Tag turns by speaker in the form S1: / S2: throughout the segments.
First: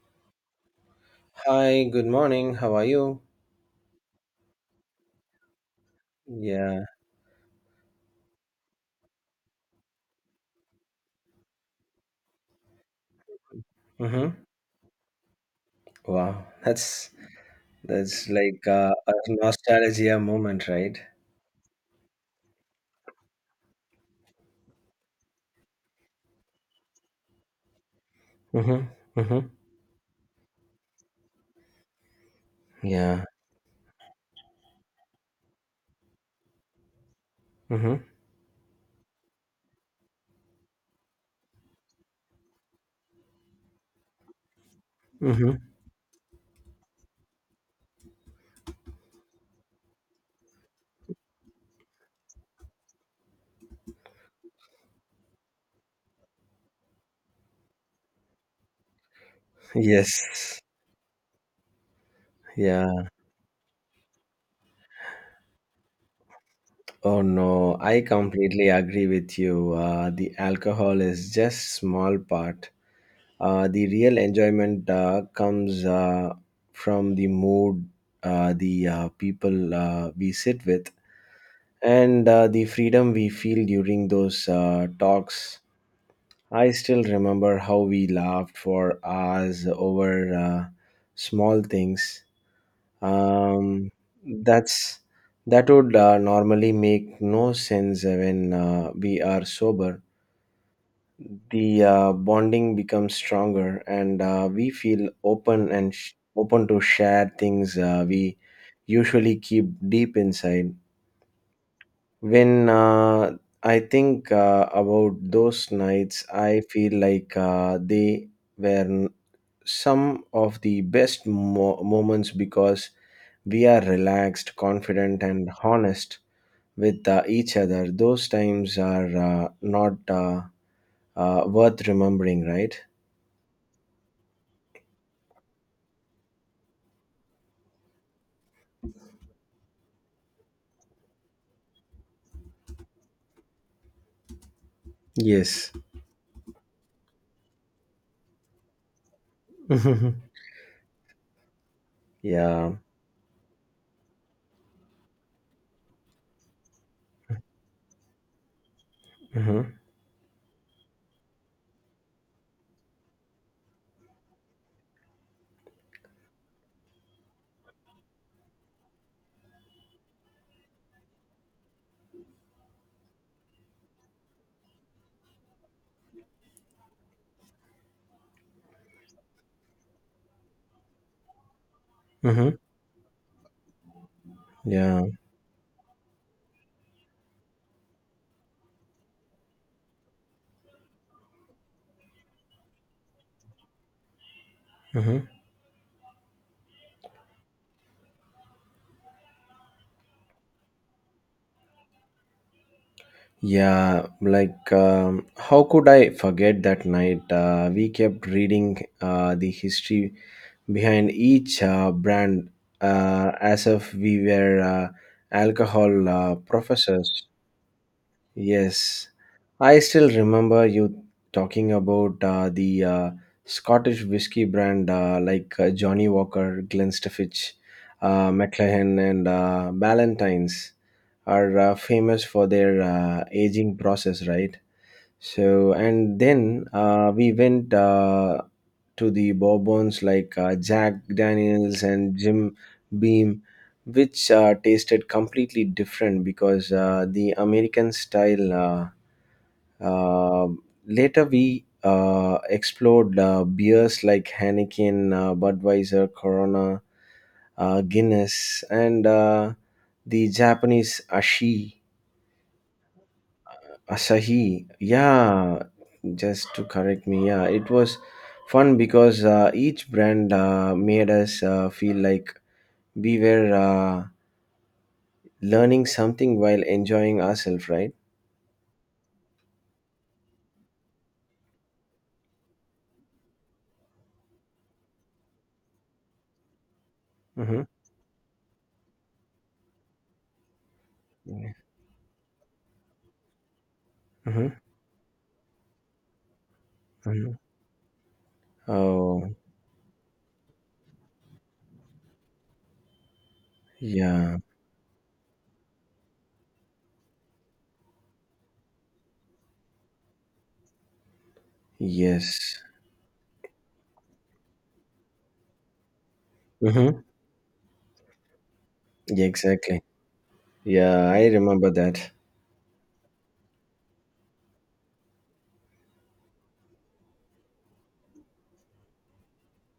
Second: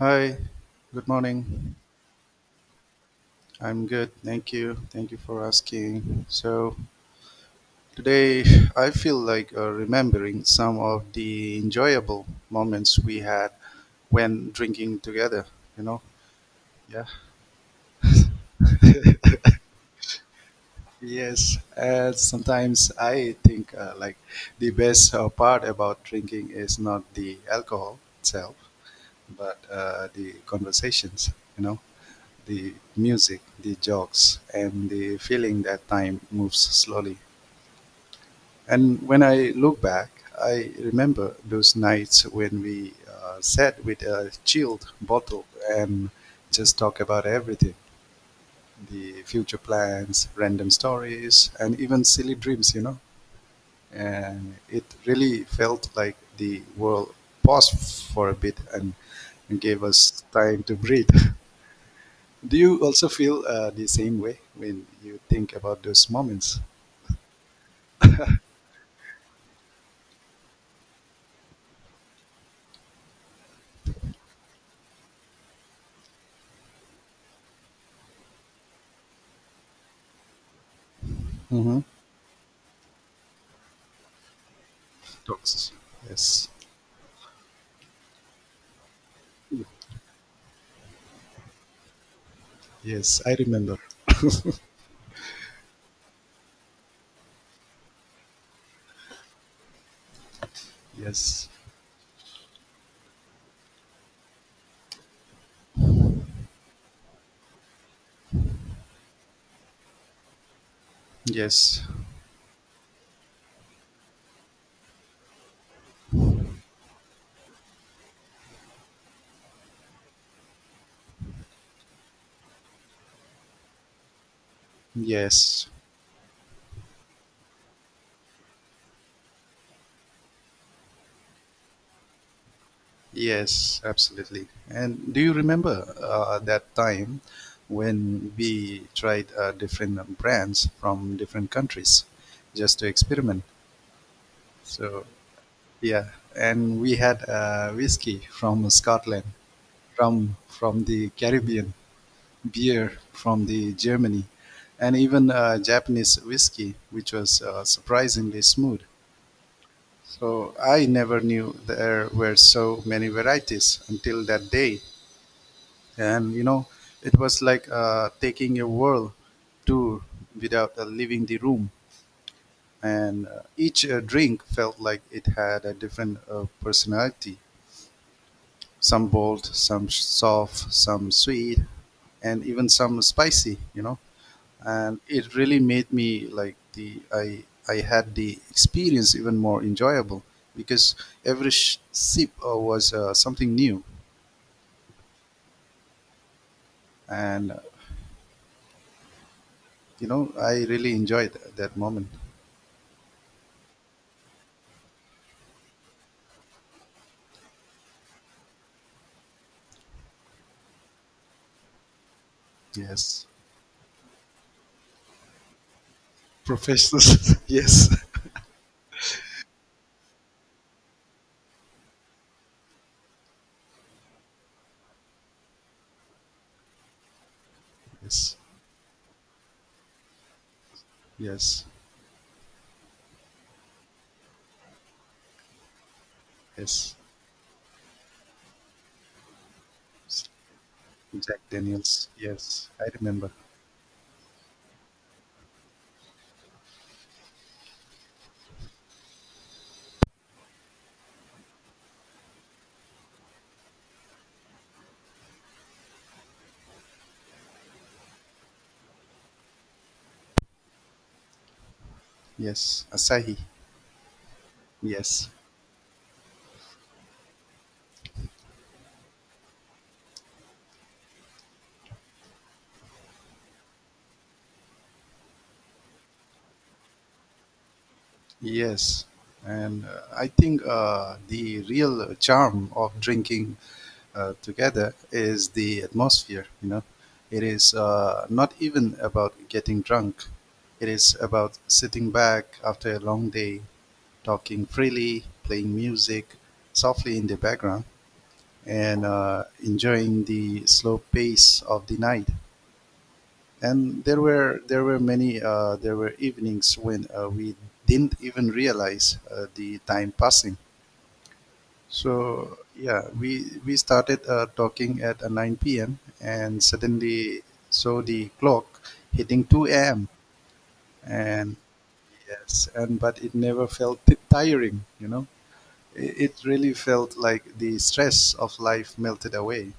S1: Hi, good morning.
S2: Hi, good morning. How are you?
S1: I'm good, thank you. Thank you for asking. So,
S2: Yeah.
S1: today I feel like remembering some of the enjoyable moments we had
S2: Mm-hmm.
S1: when drinking together, you know?
S2: Wow,
S1: Yeah.
S2: that's like a nostalgia moment, right?
S1: Yes, and sometimes I think like the best part about drinking is not the alcohol itself,
S2: Mm-hmm. Mm-hmm.
S1: but the conversations, you know? The
S2: Yeah.
S1: music, the jokes, and the feeling that time moves slowly.
S2: Mm-hmm.
S1: And when I look back, I remember those nights when we sat with a chilled bottle
S2: Mm-hmm.
S1: and just talk about everything, the future plans, random stories, and even silly dreams. And it really felt like the world paused for a bit and gave us
S2: Yes.
S1: time to breathe. Do you
S2: Yeah.
S1: also feel the same way when you think about those moments?
S2: Oh no, I completely agree with you. The alcohol is just small part. The real enjoyment comes from the mood, the people we sit with,
S1: Mm-hmm.
S2: and the freedom we feel during those talks.
S1: Talks. Yes,
S2: I still remember how we laughed for hours over small things.
S1: yes, I remember.
S2: Um, that's that would normally make no sense when we are sober.
S1: Yes,
S2: The bonding becomes stronger, and we feel open and open to share things we usually keep deep inside.
S1: yes,
S2: When I think about those nights, I feel like they were some of the best moments because we are relaxed, confident, and
S1: yes,
S2: honest with each other. Those times are not worth remembering, right?
S1: yes, absolutely. And do you remember that time when we tried different brands from different countries just to experiment? So
S2: Yes.
S1: yeah, and we had whiskey from Scotland, from the Caribbean.
S2: Yeah.
S1: Beer from the Germany, and even Japanese whiskey, which was surprisingly smooth.
S2: Hmm.
S1: So I never knew there were so many varieties until that day, and it was like taking a world tour without leaving the room. And each drink felt like it had a different personality, some bold, some soft, some sweet, and
S2: Hmm.
S1: even some spicy. And
S2: Yeah.
S1: it really made me like the I had the experience even more enjoyable because every sip was something new, and I really enjoyed that moment.
S2: Yeah, like how could I forget that night? We kept reading the history behind each brand
S1: Yes.
S2: as if we were alcohol professors.
S1: Professionals. Yes.
S2: Yes, I still remember you talking about the Scottish whiskey brand like Johnny Walker, Glenstafich,
S1: Yes.
S2: McLaren, and Ballantine's are
S1: Yes.
S2: famous for their aging process, right? So, and then
S1: Yes.
S2: we went to the Bourbons like Jack
S1: Jack
S2: Daniels
S1: Daniels.
S2: and
S1: Yes,
S2: Jim
S1: I remember.
S2: Beam, which tasted completely different because the American style. Uh, later, we explored beers like Heineken, Budweiser, Corona, Guinness, and the Japanese ashi
S1: Yes. Asahi.
S2: Asahi,
S1: Yes.
S2: yeah, just to correct me, yeah, it was fun because each brand made us feel like we were learning something while enjoying ourselves, right?
S1: Yes. And I think the real charm of drinking together is the atmosphere. It
S2: Mm-hmm.
S1: is not even about getting drunk. It is about sitting back after a long day,
S2: Mm-hmm.
S1: talking freely, playing music softly in
S2: Hmm.
S1: the background, and
S2: Oh,
S1: enjoying the slow pace of the night. And
S2: yeah,
S1: there were evenings when we didn't even realize the time passing.
S2: yes.
S1: So yeah, we started talking at 9 p.m. and
S2: Mm-hmm.
S1: suddenly saw the clock hitting 2
S2: Exactly.
S1: a.m.
S2: Yeah, I
S1: And
S2: remember that.
S1: yes, and but it never felt tiring. It really felt like the stress of life melted away.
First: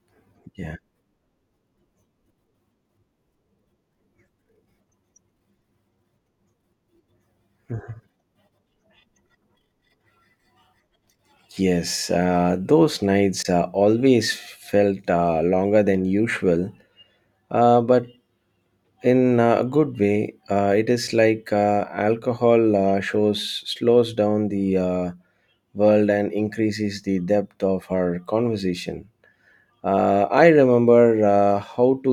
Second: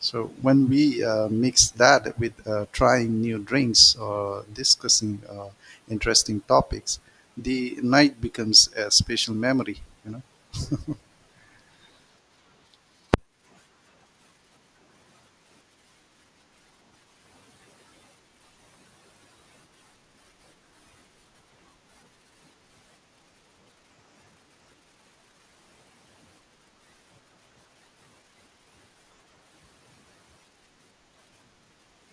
S1: So when
S2: Yeah.
S1: we mix that with trying new drinks or discussing interesting topics, the night becomes a special memory. You know.
S2: Yes, those nights always felt longer than usual, but in a good way. It is like alcohol shows slows down the world and increases the depth of our conversation. I remember how to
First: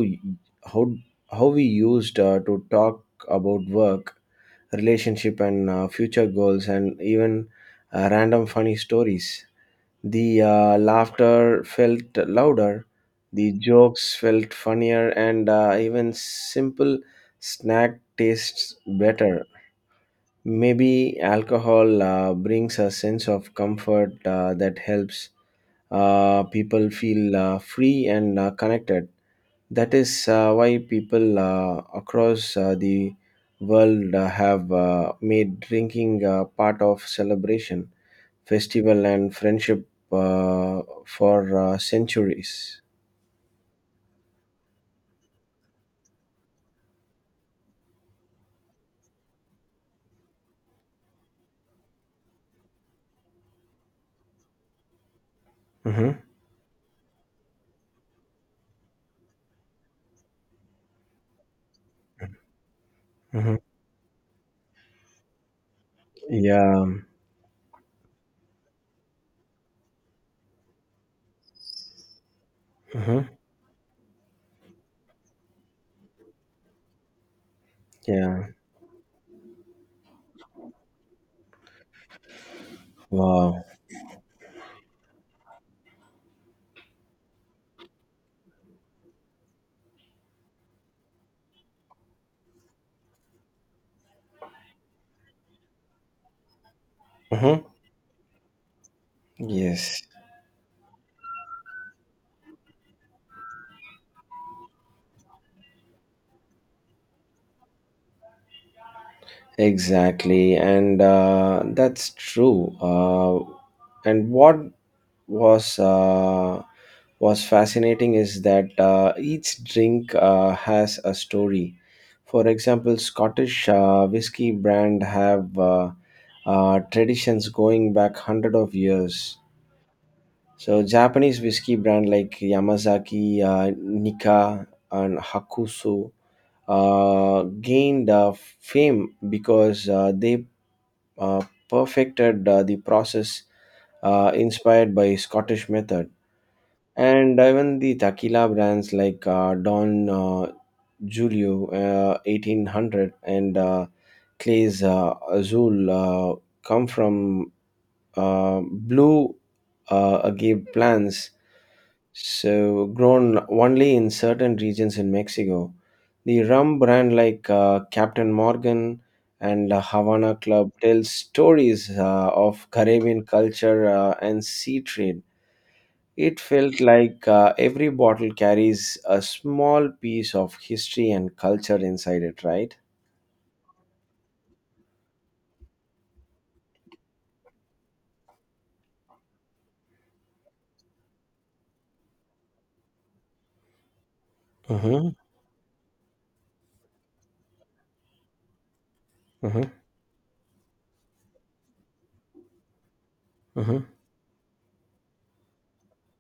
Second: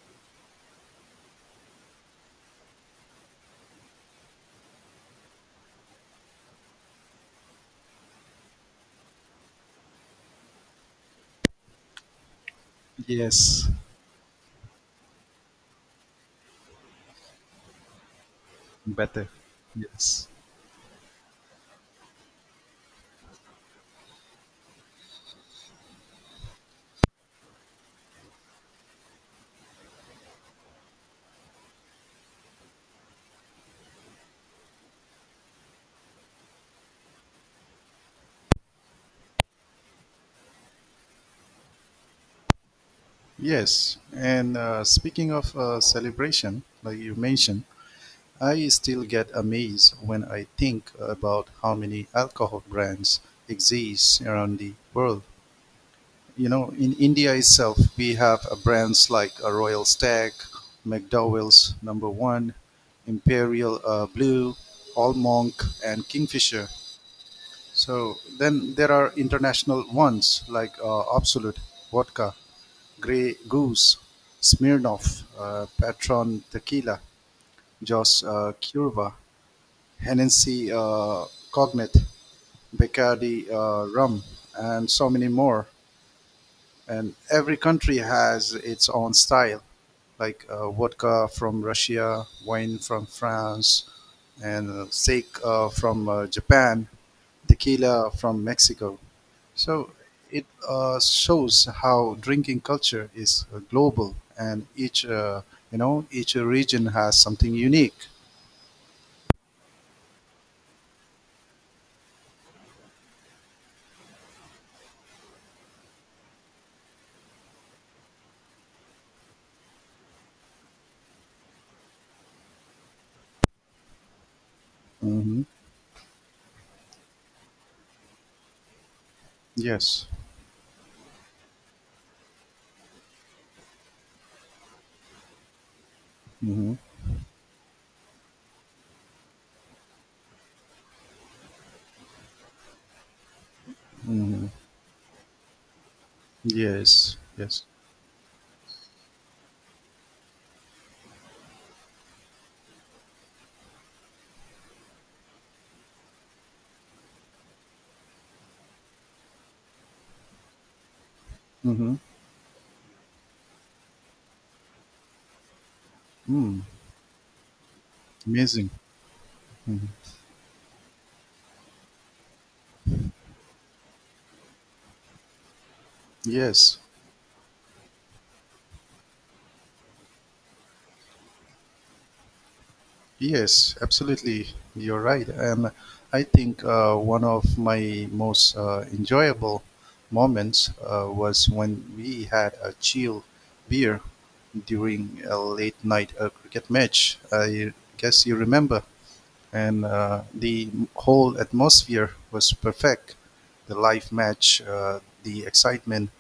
S2: how how we used to talk about work, relationship, and future goals, and even random funny stories. The laughter felt louder, the
S1: Yes,
S2: jokes felt funnier, and even simple snack tastes
S1: better.
S2: better.
S1: Yes.
S2: Maybe alcohol brings a sense of comfort that helps people feel free and connected. That is why people across the world have made drinking part of celebration, festival, and friendship for centuries.
S1: Yes, and speaking of celebration, like you mentioned, I still get amazed when I think about how many alcohol brands exist around the world.
S2: Mm-hmm.
S1: In India itself, we have brands like Royal Stag, McDowell's Number One,
S2: Mm-hmm.
S1: Imperial Blue, All Monk, and Kingfisher.
S2: Yeah.
S1: So then there are international ones like Absolute Vodka,
S2: Mm-hmm.
S1: Grey Goose, Smirnoff, Patron Tequila, Jos
S2: Yeah.
S1: Curva, Hennessy Cognac, Bacardi
S2: Wow.
S1: Rum, and so many more. And every country has its own style, like vodka from Russia, wine from France, and steak from Japan,
S2: Mm-hmm.
S1: tequila from Mexico. So
S2: Yes.
S1: it shows how drinking culture is global, and each each region has something unique.
S2: Exactly, and that's true. And what was uh, was fascinating is that each drink has a story. For example, Scottish whiskey brand
S1: Hmm.
S2: have traditions going back hundred of years.
S1: Yes.
S2: So Japanese whiskey brand like Yamazaki, Nika, and Hakusu
S1: Hmm.
S2: gained fame because they uh, perfected the process
S1: Hmm.
S2: inspired by Scottish method.
S1: Yes.
S2: And
S1: Yes.
S2: even the tequila brands like Don Julio 1800 and Clay's Azul come from blue agave plants
S1: Hmm.
S2: so grown only in certain regions in Mexico. The
S1: Mm.
S2: rum brand like Captain
S1: Amazing.
S2: Morgan and
S1: Hmm.
S2: Havana Club tells stories of Caribbean culture and sea trade. It
S1: Yes.
S2: felt like every bottle carries a small piece of history and culture inside it, right?
S1: Yes, absolutely. You're right. And I think one of my most enjoyable moments was when we had a chill beer
S2: Mm-hmm,
S1: during a late night cricket match. I guess you remember.
S2: mm-hmm,
S1: And the whole atmosphere was perfect. The
S2: mm-hmm,
S1: live match, the excitement,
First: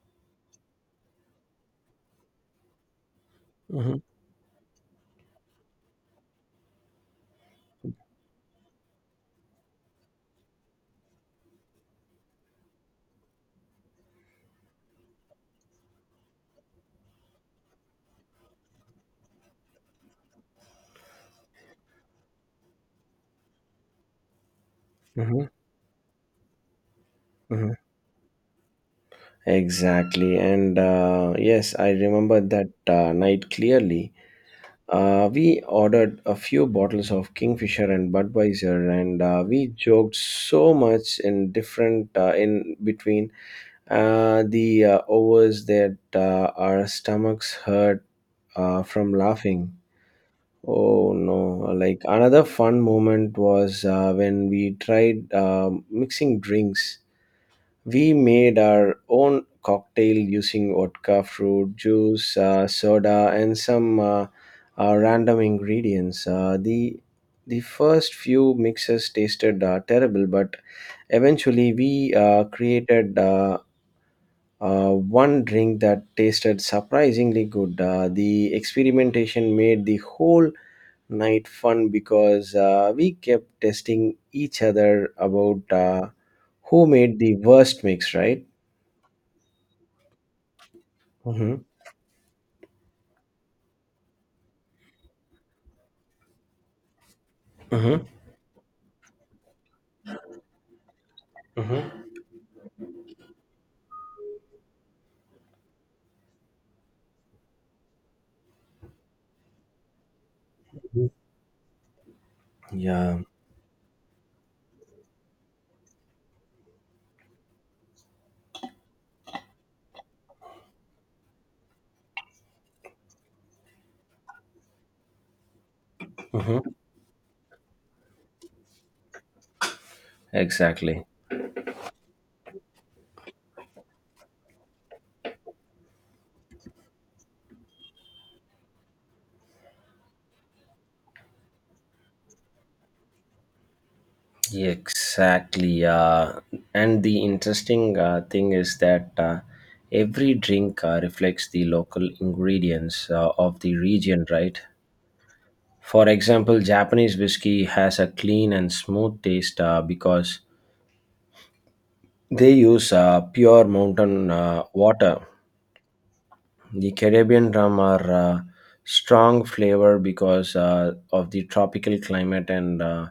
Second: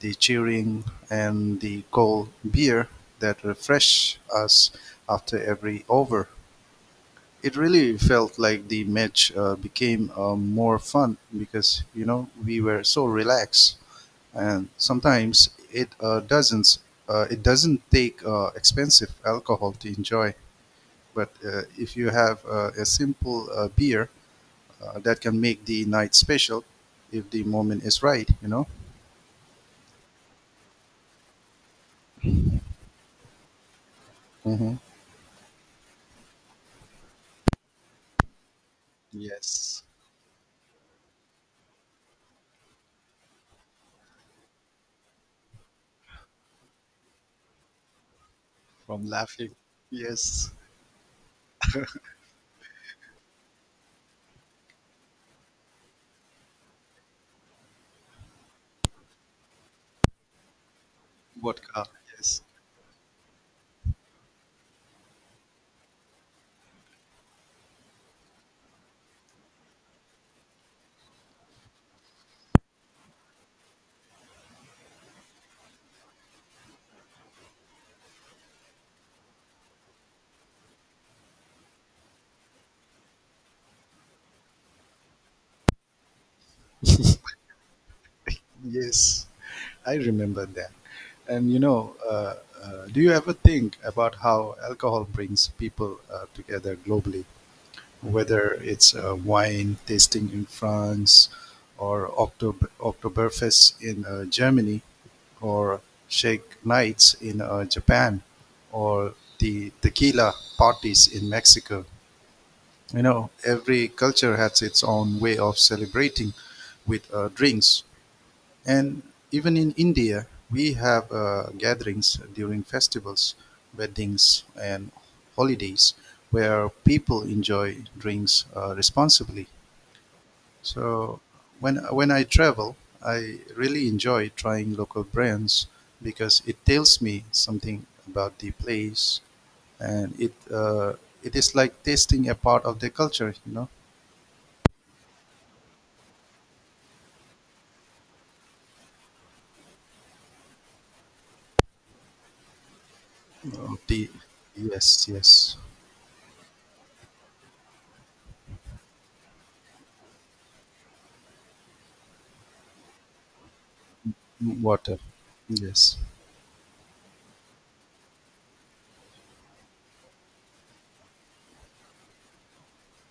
S1: the cheering, and the cold beer that
S2: mm-hmm,
S1: refreshed us after every over. It really felt like the match became more fun because we were so relaxed, and sometimes it doesn't take expensive alcohol to enjoy. But if you have a simple beer, that can
S2: mm-hmm,
S1: make the night special if the
S2: mm-hmm.
S1: moment is right. You know.
S2: Exactly. And yes, I remember that night clearly.
S1: Hmm.
S2: We ordered a few bottles of Kingfisher and Budweiser, and we
S1: Yes,
S2: joked so much in different in between the overs that our stomachs hurt
S1: from
S2: from
S1: laughing.
S2: laughing.
S1: Yes,
S2: Oh no! Like another fun moment was when we tried mixing drinks. We made our own cocktail using vodka, fruit
S1: vodka.
S2: juice,
S1: Yes.
S2: soda, and some random ingredients. The first few mixes tasted terrible, but eventually we created one drink that tasted surprisingly good. The experimentation made the whole night fun because we kept testing each other about who made the worst mix, right?
S1: Yes, I remember that. And
S2: Mm-hmm.
S1: do you ever think about how alcohol brings people together globally?
S2: Mm-hmm.
S1: Whether it's wine tasting in France, or
S2: Mm-hmm.
S1: October Oktoberfest in Germany, or shake nights in Japan, or the tequila parties in Mexico. You
S2: Yeah.
S1: know, every culture has its own way of celebrating with drinks, and even in India, we have gatherings during festivals, weddings, and holidays
S2: Mm-hmm.
S1: where people enjoy drinks responsibly.
S2: Exactly.
S1: So when I travel, I really enjoy trying local brands because it tells me something about the place, and it is like tasting a part of the culture. You know.
S2: Yeah, exactly. And the interesting thing is that every drink reflects the local ingredients of the
S1: Of the.
S2: region, right?
S1: Yes, yes,
S2: For example, Japanese whiskey has a clean and smooth taste because they use pure mountain
S1: water,
S2: water.
S1: yes.
S2: The Caribbean rum are strong flavor because of the tropical climate and uh,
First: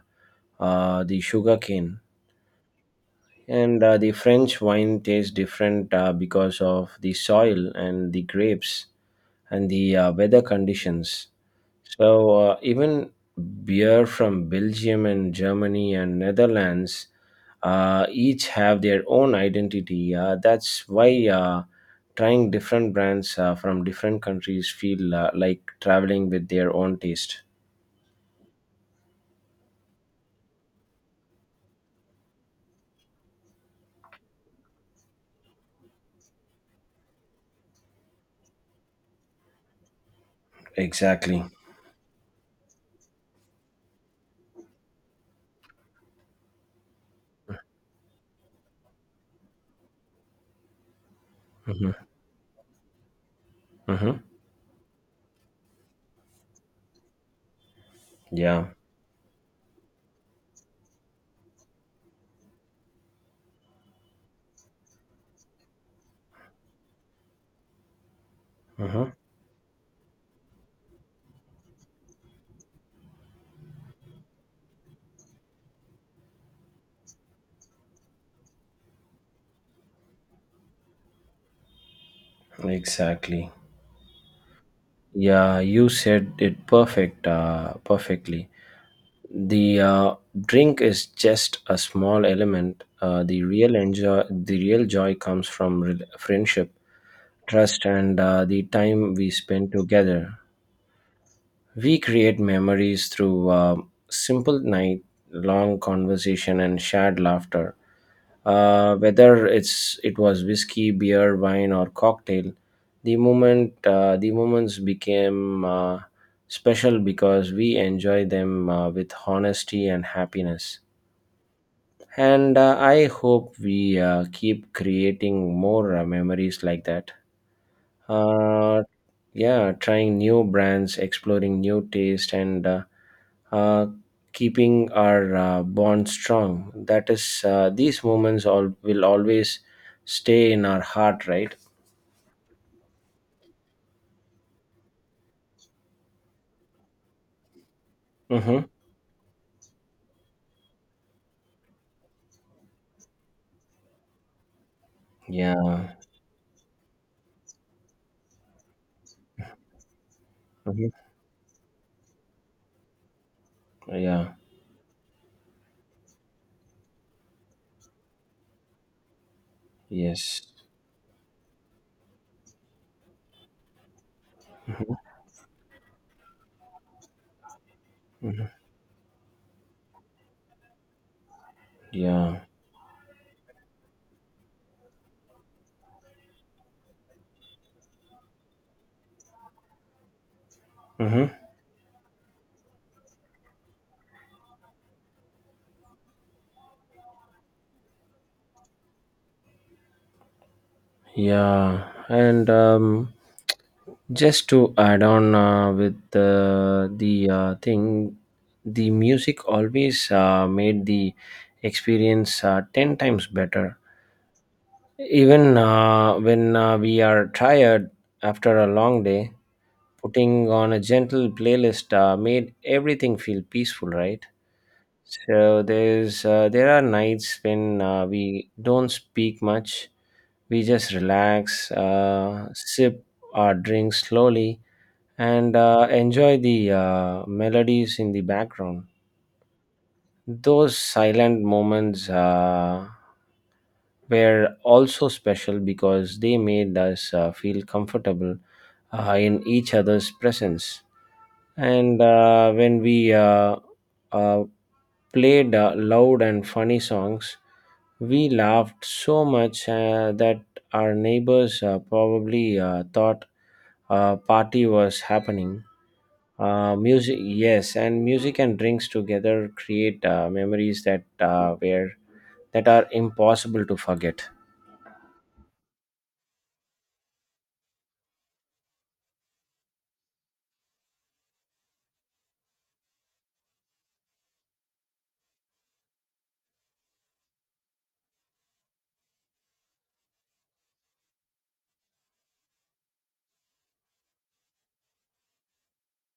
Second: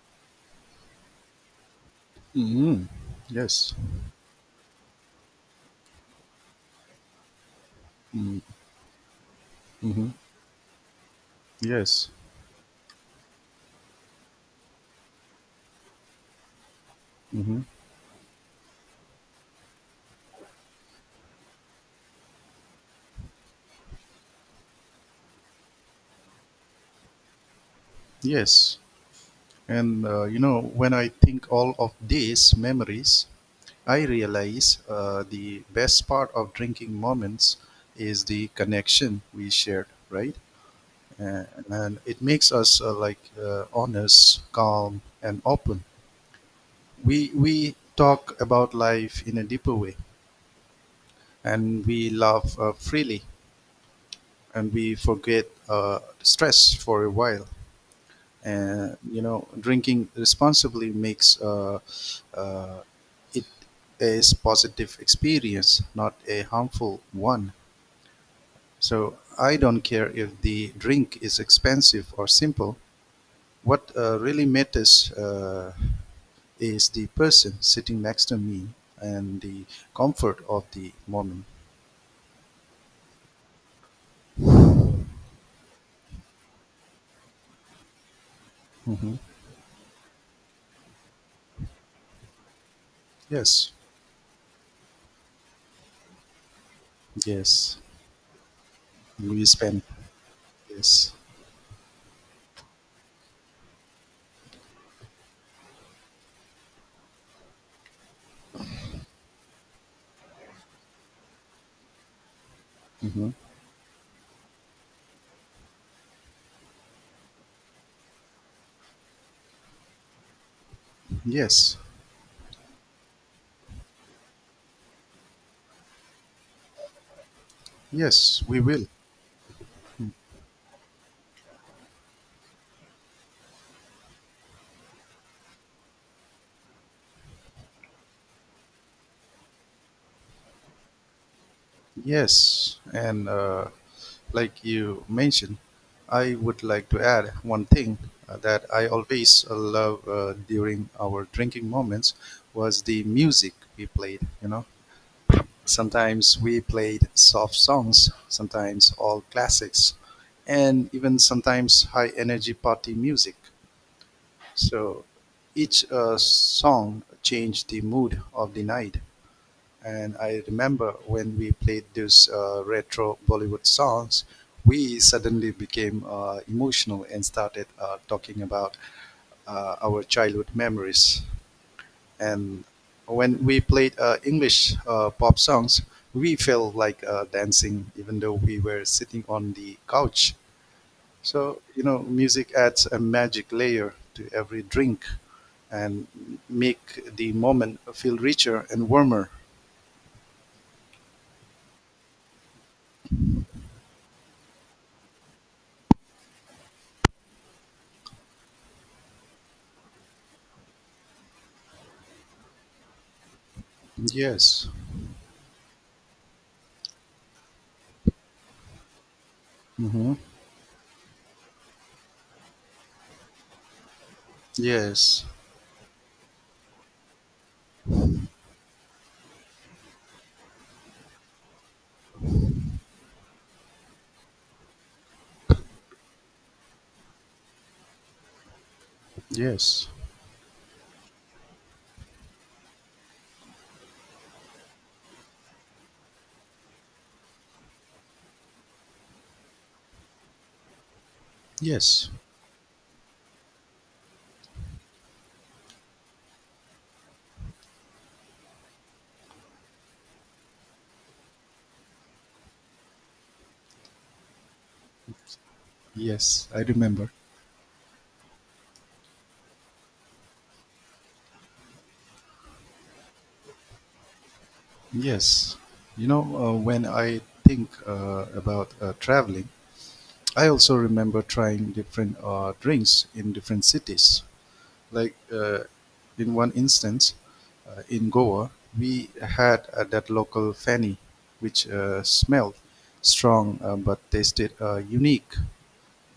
S2: uh, the sugar cane.
S1: Mm, yes.
S2: And the French wine tastes different because of the soil and the grapes and the
S1: Mm-hmm.
S2: weather conditions.
S1: Yes.
S2: So even beer from Belgium and Germany and Netherlands
S1: Mm-hmm.
S2: each have their own identity. That's why trying different brands from different countries feel like traveling with their own taste.
S1: Yes. And when I think all of these memories, I realize the best part of drinking moments is the connection we shared, right?
S2: Exactly.
S1: Uh, and it makes us like honest, calm, and open. We talk about life in a deeper way, and
S2: Hmm.
S1: we laugh freely,
S2: Hmm.
S1: and we forget stress for a while.
S2: Yeah.
S1: And drinking responsibly makes uh, it a positive experience, not a harmful one.
S2: Hmm.
S1: So I don't care if the drink is expensive or simple. What really matters is the person sitting next to me and the comfort of the moment.
S2: Exactly. Yeah, you said it perfectly.
S1: Hmm.
S2: The drink is just a small element. uh, the
S1: Yes,
S2: real enjoy the real joy comes from friendship,
S1: yes,
S2: trust, and the time we
S1: we
S2: spend
S1: spend.
S2: together.
S1: Yes.
S2: We create memories through a simple night, long conversation, and shared laughter. Whether it was whiskey, beer, wine, or cocktail, the
S1: Hmm.
S2: moment uh, the moments became special because we enjoy them with honesty and happiness.
S1: Yes,
S2: And I hope we keep creating more memories like that.
S1: yes, we
S2: Uh,
S1: will.
S2: yeah, trying new brands, exploring new taste, and uh, keeping our bond strong. That is, these moments all will always stay in our heart, right?
S1: Yes, and like you mentioned, I would like to add one thing
S2: Mm-hmm.
S1: that I always love during our drinking moments was the music we played. You know,
S2: Yeah.
S1: sometimes we played soft songs, sometimes all classics,
S2: Hmm.
S1: and even sometimes high energy party music.
S2: Yeah.
S1: So each song changed the mood of the night, and
S2: Yes.
S1: I remember when we played those retro Bollywood songs, we suddenly became emotional and started talking
S2: Hmm.
S1: about our childhood memories.
S2: Yeah.
S1: And when we played English pop songs, we felt like dancing, even though we were sitting on the couch.
S2: Hmm.
S1: So, music adds a magic layer to every drink and make the moment feel richer and warmer.
S2: Yeah. And just to add on with the thing, the music always made the experience 10 times better.
S1: Yes.
S2: Even when we are tired after a long day,
S1: Mm-hmm.
S2: putting on a gentle playlist made everything feel peaceful, right?
S1: Yes,
S2: So there are nights when we don't speak much. We just relax, sip our drinks slowly, and enjoy the melodies in the background.
S1: yes,
S2: Those silent moments were also special because they made us feel comfortable in each other's presence. And
S1: yes,
S2: when we uh, played loud and funny songs, we laughed so much that our neighbors probably thought a party was happening.
S1: yes. I remember.
S2: Music, yes, and music and drinks together create memories that were that are impossible to forget.
S1: Yes. When I think about traveling, I also remember trying different drinks in different cities. Like in one instance, in Goa, we had that local fanny, which smelled strong but tasted unique.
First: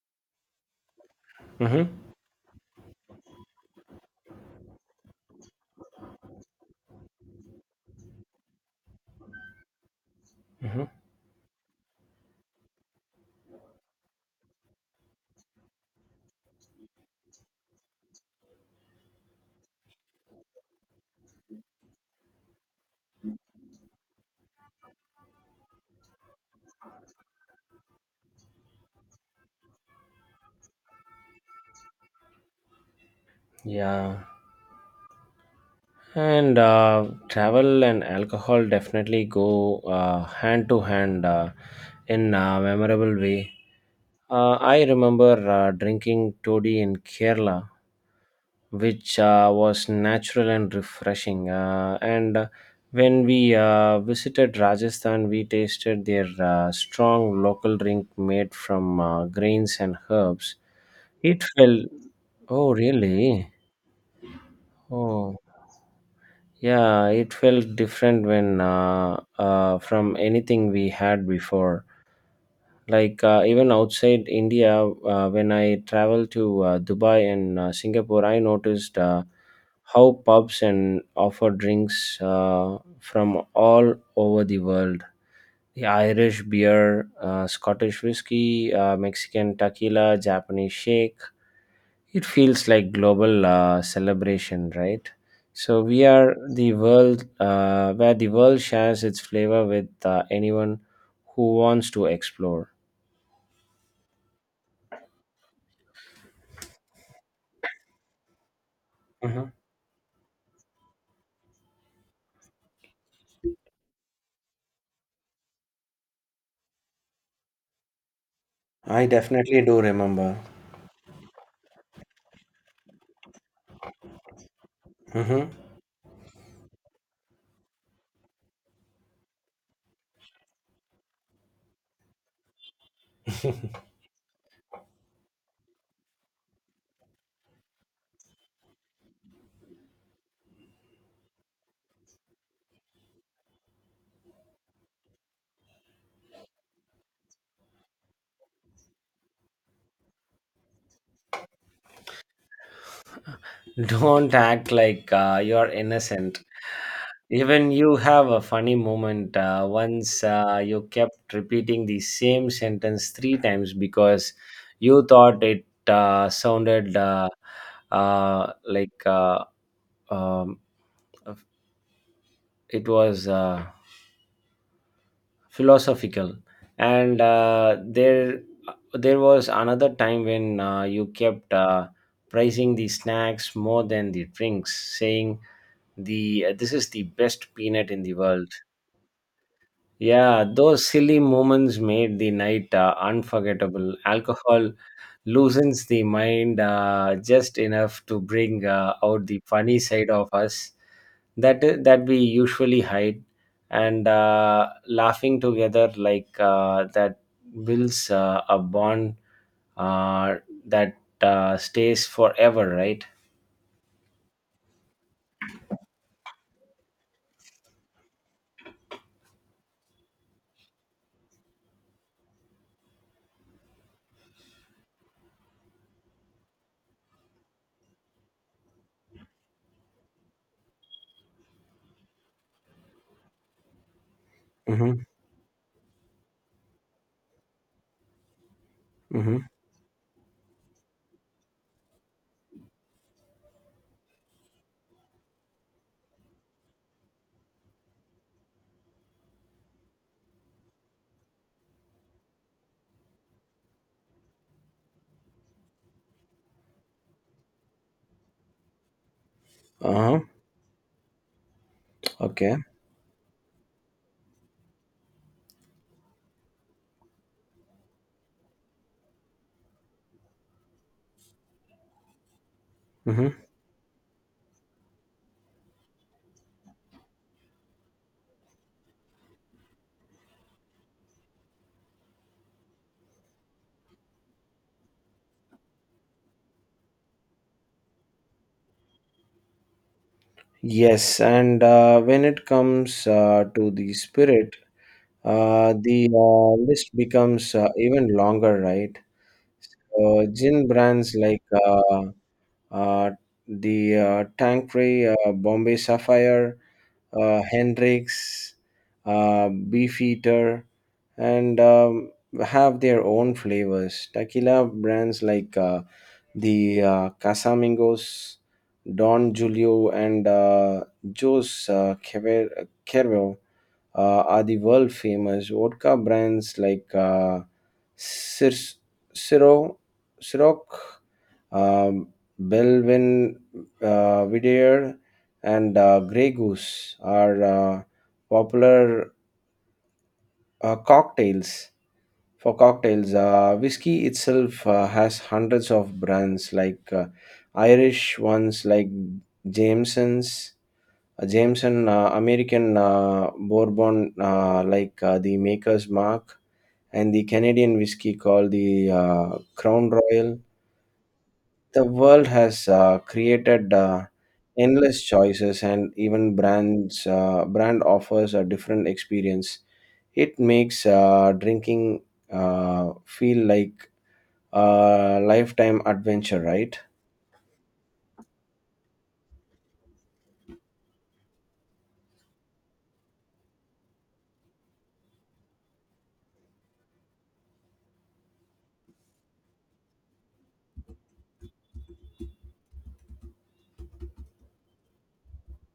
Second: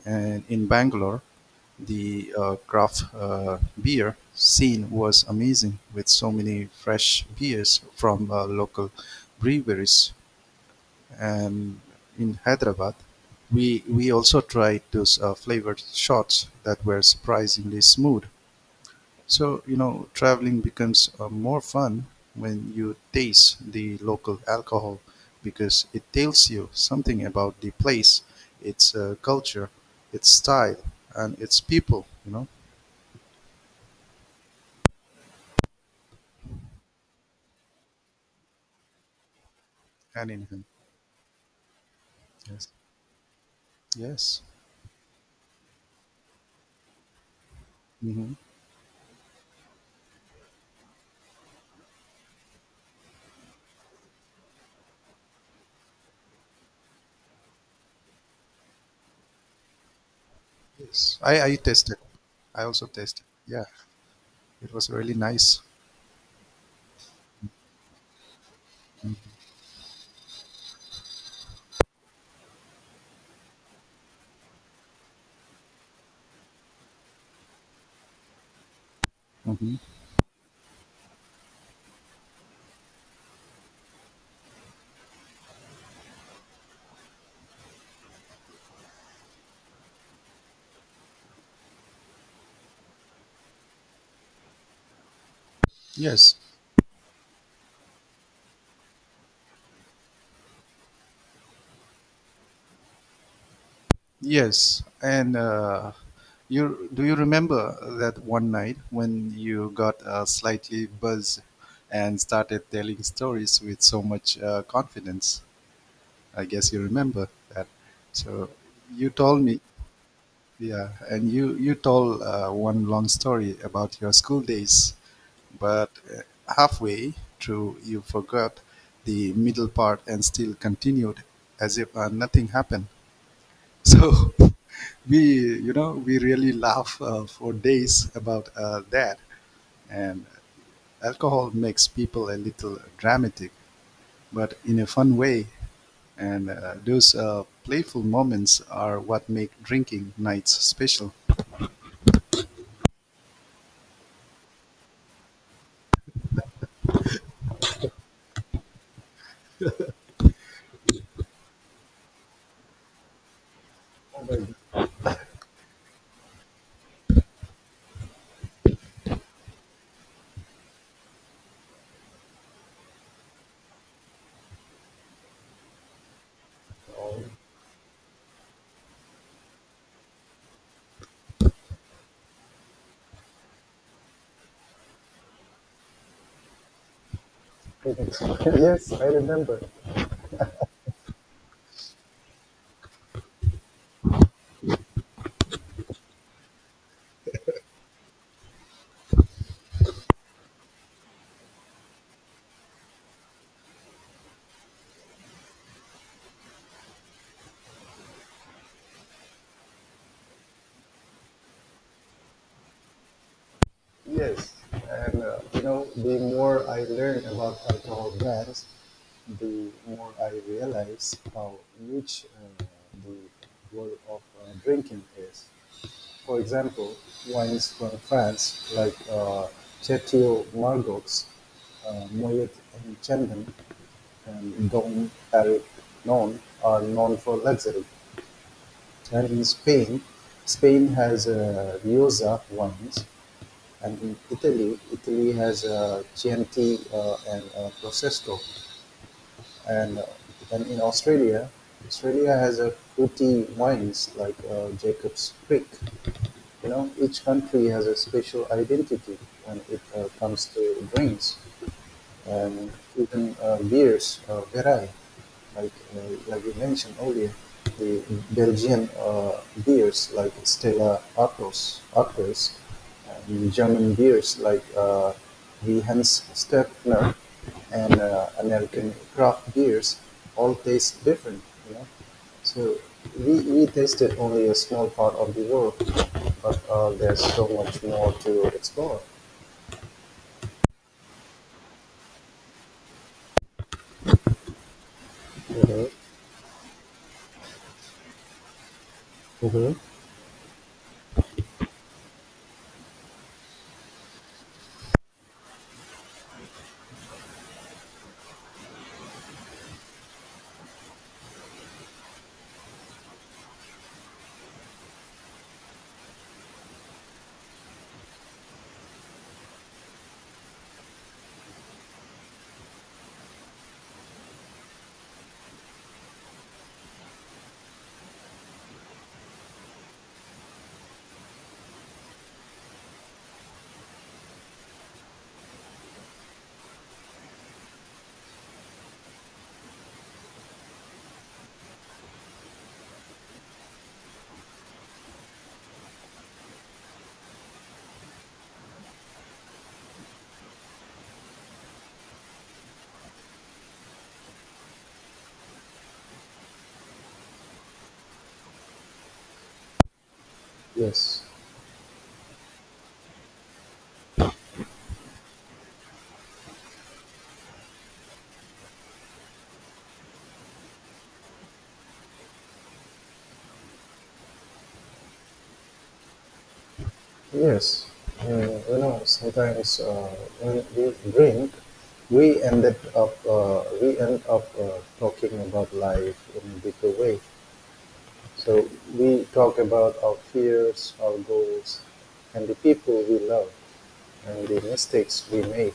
S1: And in Bangalore,
S2: Mm-hmm.
S1: the craft beer scene was amazing, with so many fresh beers from local breweries.
S2: Mm-hmm.
S1: And in Hyderabad, we also tried those flavored shots that were surprisingly smooth. So, traveling becomes more fun when you taste the local alcohol, because it tells you something about the place, its culture, its style, and its people.
S2: Yeah. And travel and alcohol definitely go
S1: And anything.
S2: hand to hand in a
S1: Yes.
S2: memorable way.
S1: Yes.
S2: I remember drinking toddy in Kerala,
S1: Hmm.
S2: which was natural and refreshing. And when we visited Rajasthan, we tasted their strong local drink made from grains and herbs.
S1: Yes. I,
S2: It
S1: I
S2: felt,
S1: tested. I
S2: oh,
S1: also tested.
S2: really?
S1: Yeah. It was really
S2: Oh.
S1: nice.
S2: Yeah, it felt different when from anything we had before. Like even outside India, when I traveled to Dubai and Singapore, I noticed
S1: Hmm.
S2: how pubs and offer drinks from all over the world. The Irish beer, Scottish whiskey, Mexican tequila, Japanese shake. It feels like global celebration, right? So we are
S1: Yes.
S2: the world, where the world shares its flavor with anyone who wants to explore.
S1: Yes, and you do you remember that one night when
S2: Mhm.
S1: you got slightly buzzed and started telling stories with so much confidence? I guess you remember that. So
S2: I
S1: you told me,
S2: definitely do remember.
S1: yeah, and you told one long story about your school days,
S2: Hmm.
S1: but halfway through you forgot the middle part and still continued as if nothing happened. So we really laugh for days about that. And alcohol makes people a little dramatic, but in a fun way. And those playful moments are what make drinking nights special.
S2: Don't act like you're innocent. Even you have a funny moment. Once you kept repeating the same sentence three times because you thought it sounded uh, like um, it was philosophical. And there was another time when you kept praising the snacks more than the drinks, saying, the this is the best peanut in the world. Yeah, those silly moments made the night unforgettable. Alcohol loosens the mind just enough to bring out the funny side of us that we usually hide, and laughing together like that builds a bond uh, that stays forever, right?
S1: Yes, and the more I learn about alcohol brands, the more I realize how huge uh, the world of drinking is. For example, wines from France like Chateau Margaux, Moët and Chandon, and
S2: Mm-hmm.
S1: Dom Perignon known are known for luxury. And
S2: Mm-hmm.
S1: in Spain, Spain has Rioja wines, and in Italy, Italy has Chianti and Prosecco, and and in Australia, Australia has a fruity wines like Jacob's Creek. Each country has a special identity when it
S2: Uh-huh.
S1: comes to drinks.
S2: Okay.
S1: And even beers vary, like like you mentioned earlier, the Belgian beers like Stella Artois,
S2: Mm-hmm.
S1: and German beers like the Hans Stepner, and American craft beers all taste different. you know so we tasted only a small part of the world, but there's so much more to explore.
S2: Yes, and when it comes to the spirit, uh,
S1: Mm-hmm.
S2: the uh, list becomes even longer, right?
S1: Mm-hmm.
S2: Gin brands like uh, the Tanqueray, Bombay Sapphire, Hendrix, Beefeater, and have their own flavors. Tequila brands like the Casamigos, Don Julio, and Jos Quervo are the world famous. Vodka brands like Cir- Ciro, Ciroc, um, Belvin Vidier, and Grey Goose are popular uh, cocktails cocktails, whiskey itself has hundreds of brands, like Irish ones like Jameson's, Jameson, American Bourbon like the Maker's Mark, and the Canadian whiskey called the Crown Royal.
S1: Yes,
S2: The world has created endless choices, and even brand offers a different experience. It makes drinking feel like lifetime adventure, right?
S1: yes. Uh, you know, sometimes, when we drink, we end up talking about life in a bigger way. So we talk about our fears, our goals, and the people we love, and the mistakes we made.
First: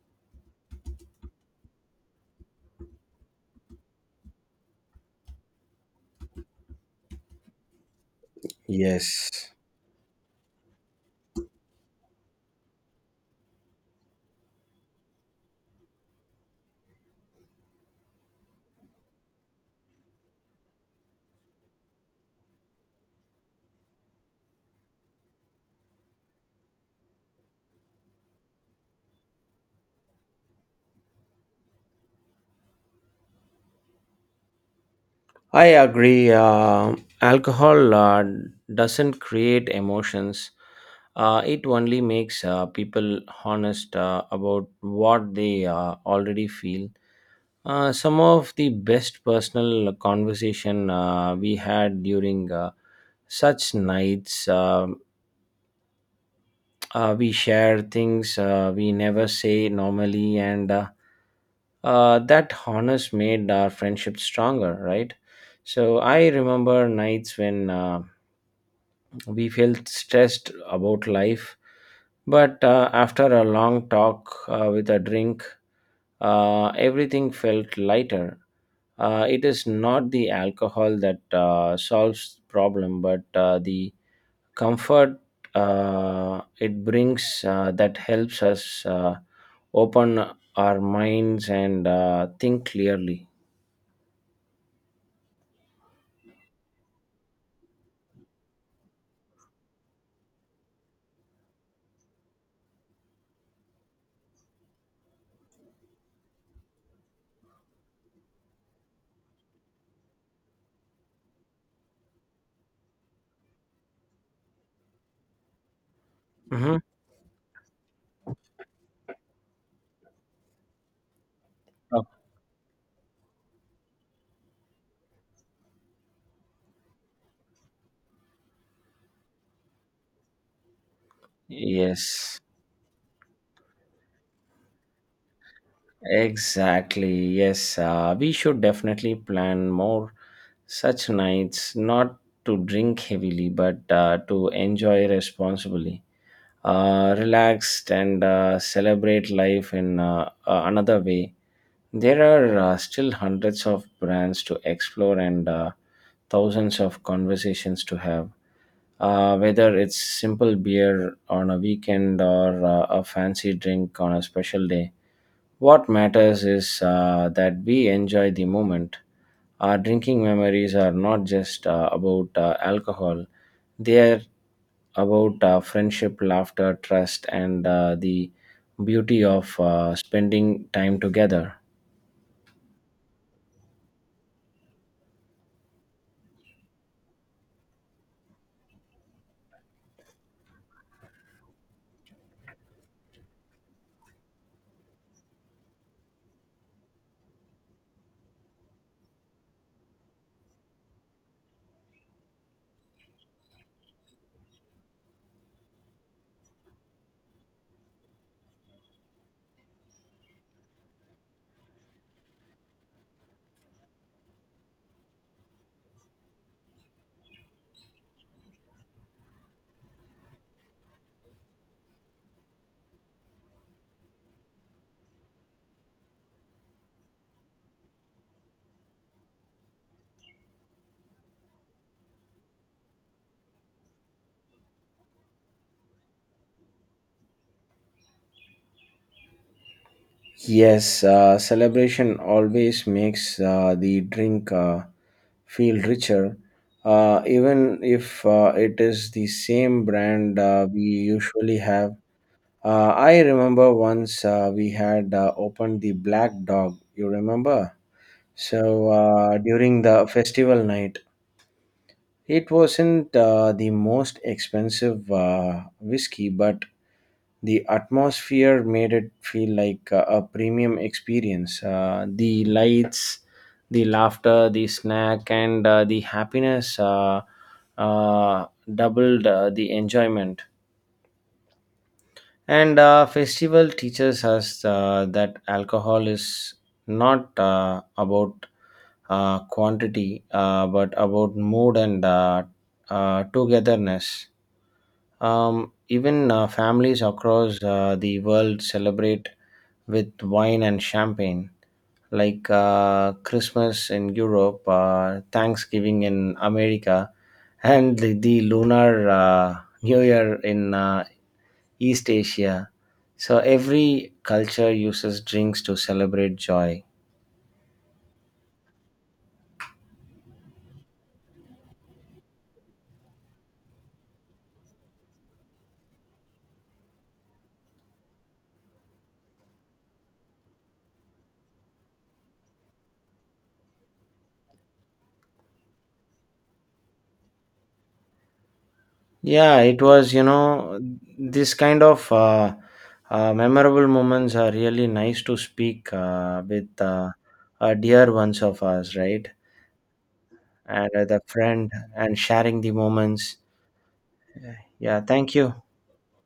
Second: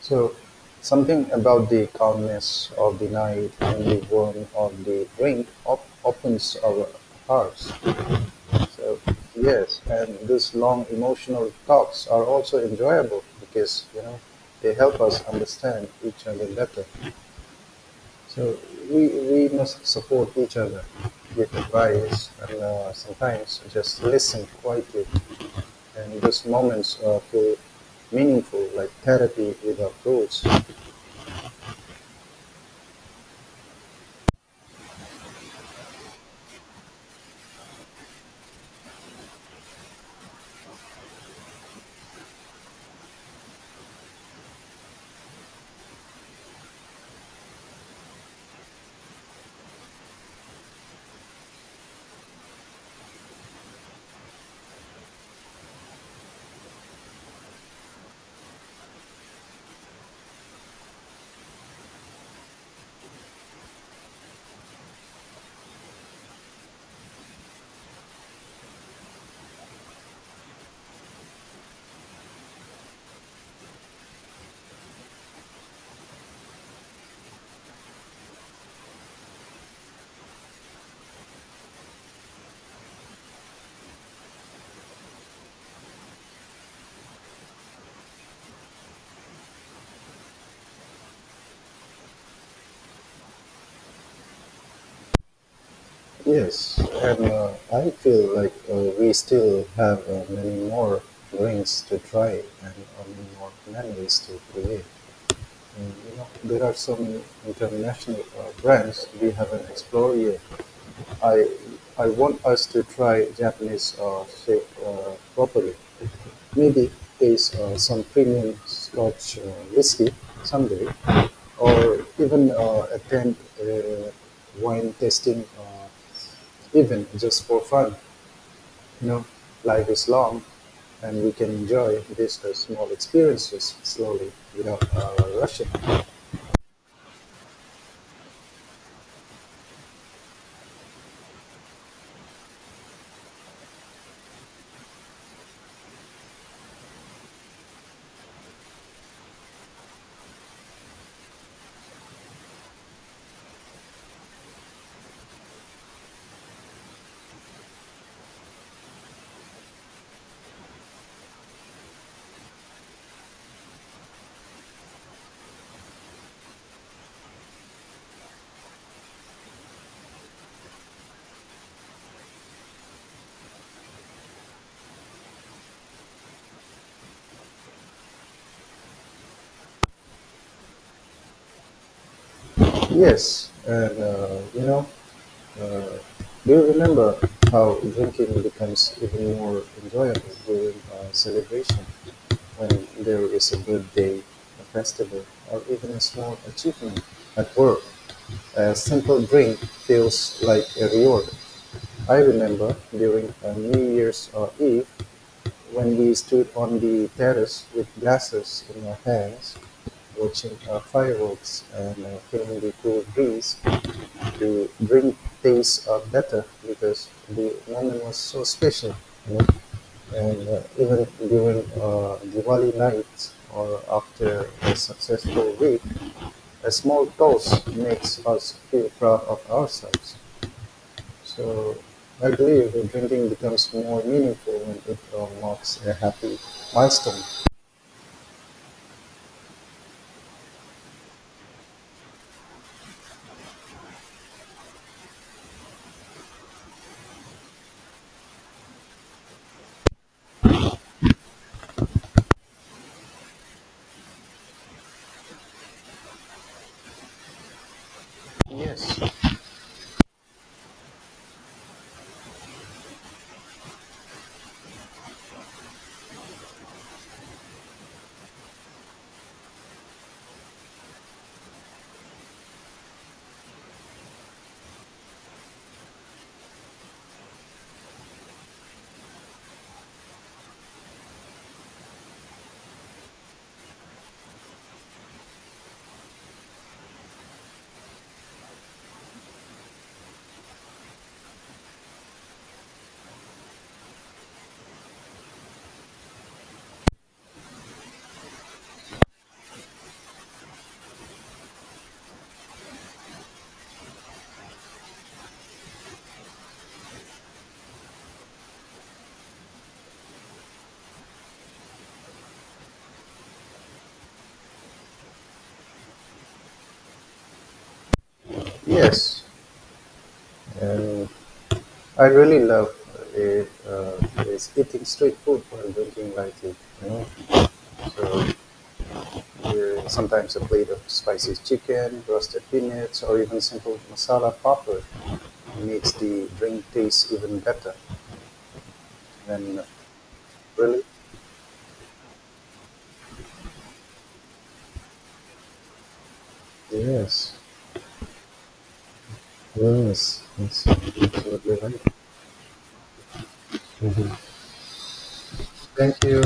S1: So, something about the calmness of the night and the warmth of the drink opens our hearts. So,
S2: Yes.
S1: yes, and these long emotional talks are also enjoyable because they help us understand each other better. So, we must support each other with advice and sometimes just listen quietly. And those moments feel meaningful, like therapy without rules.
S2: I agree. Alcohol doesn't create emotions. It only makes people honest about what they already feel. Some of the best personal conversation we had during such nights. We share things we never say normally, and that honors made our friendship stronger, right? So I remember nights when we felt stressed about life, but after a long talk with a drink, everything felt lighter. It is not the alcohol that solves problem, but the comfort it brings that helps us open our minds and think clearly.
S1: Yes, and I feel like we still have many more drinks to try and many more memories to create. And there are so many international brands we haven't explored yet. I I want us to try Japanese shape properly.
S2: Mhm.
S1: Maybe taste some premium Scotch whiskey someday, or
S2: Oh,
S1: even attend a wine tasting event just for fun. You know, life is long, and we can enjoy
S2: yes,
S1: these small experiences slowly without rushing.
S2: exactly, yes, we should definitely plan more such nights, not to drink heavily, but to enjoy responsibly, relaxed, and celebrate life in another way. There are still hundreds of brands to explore, and thousands of conversations to have. Whether it's simple beer on a weekend or a fancy drink on a special day, what matters is that we enjoy the moment. Our drinking memories are not just about alcohol, they are about friendship, laughter, trust, and the beauty of spending time together.
S1: Yes, and uh, do you remember how drinking becomes even more enjoyable during a celebration, when there is a birthday, a festival, or even a small achievement at work? A simple drink feels like a reward. I remember during a New Year's Eve, when we stood on the terrace with glasses in our hands, watching fireworks and feeling the cool breeze to drink things up better because the London was so special. You know? And even during Diwali night or after a successful week, a small toast makes us feel proud of ourselves. So I believe that drinking becomes more meaningful when it marks a happy milestone.
S2: Yes, celebration always makes the drink feel richer, even if it is the same brand we usually have. I remember once we had opened the Black Dog, you remember? So
S1: Yes,
S2: during the festival night. It wasn't the most expensive whiskey, but the atmosphere made it feel like a premium experience. The lights, the laughter, the snack, and the happiness uh, doubled the enjoyment. And festival teaches us that alcohol is not about quantity, but about mood and togetherness. Even families across the world celebrate with wine and champagne, like Christmas in Europe, Thanksgiving in America, and the lunar New Year in East Asia. So every culture uses drinks to celebrate joy.
S1: yes. And I really love it, is eating street food while drinking light tea. You know? So sometimes a plate of spicy chicken, roasted peanuts, or even simple masala popper makes the drink taste even better.
S2: Yeah,
S1: And
S2: it was,
S1: really,
S2: this kind of memorable moments are really nice to speak with
S1: yes,
S2: dear ones of us, right?
S1: yes, that's
S2: And the
S1: absolutely
S2: friend
S1: right.
S2: and sharing the moments.
S1: Mhm.
S2: Yeah, thank you.
S1: Thank you.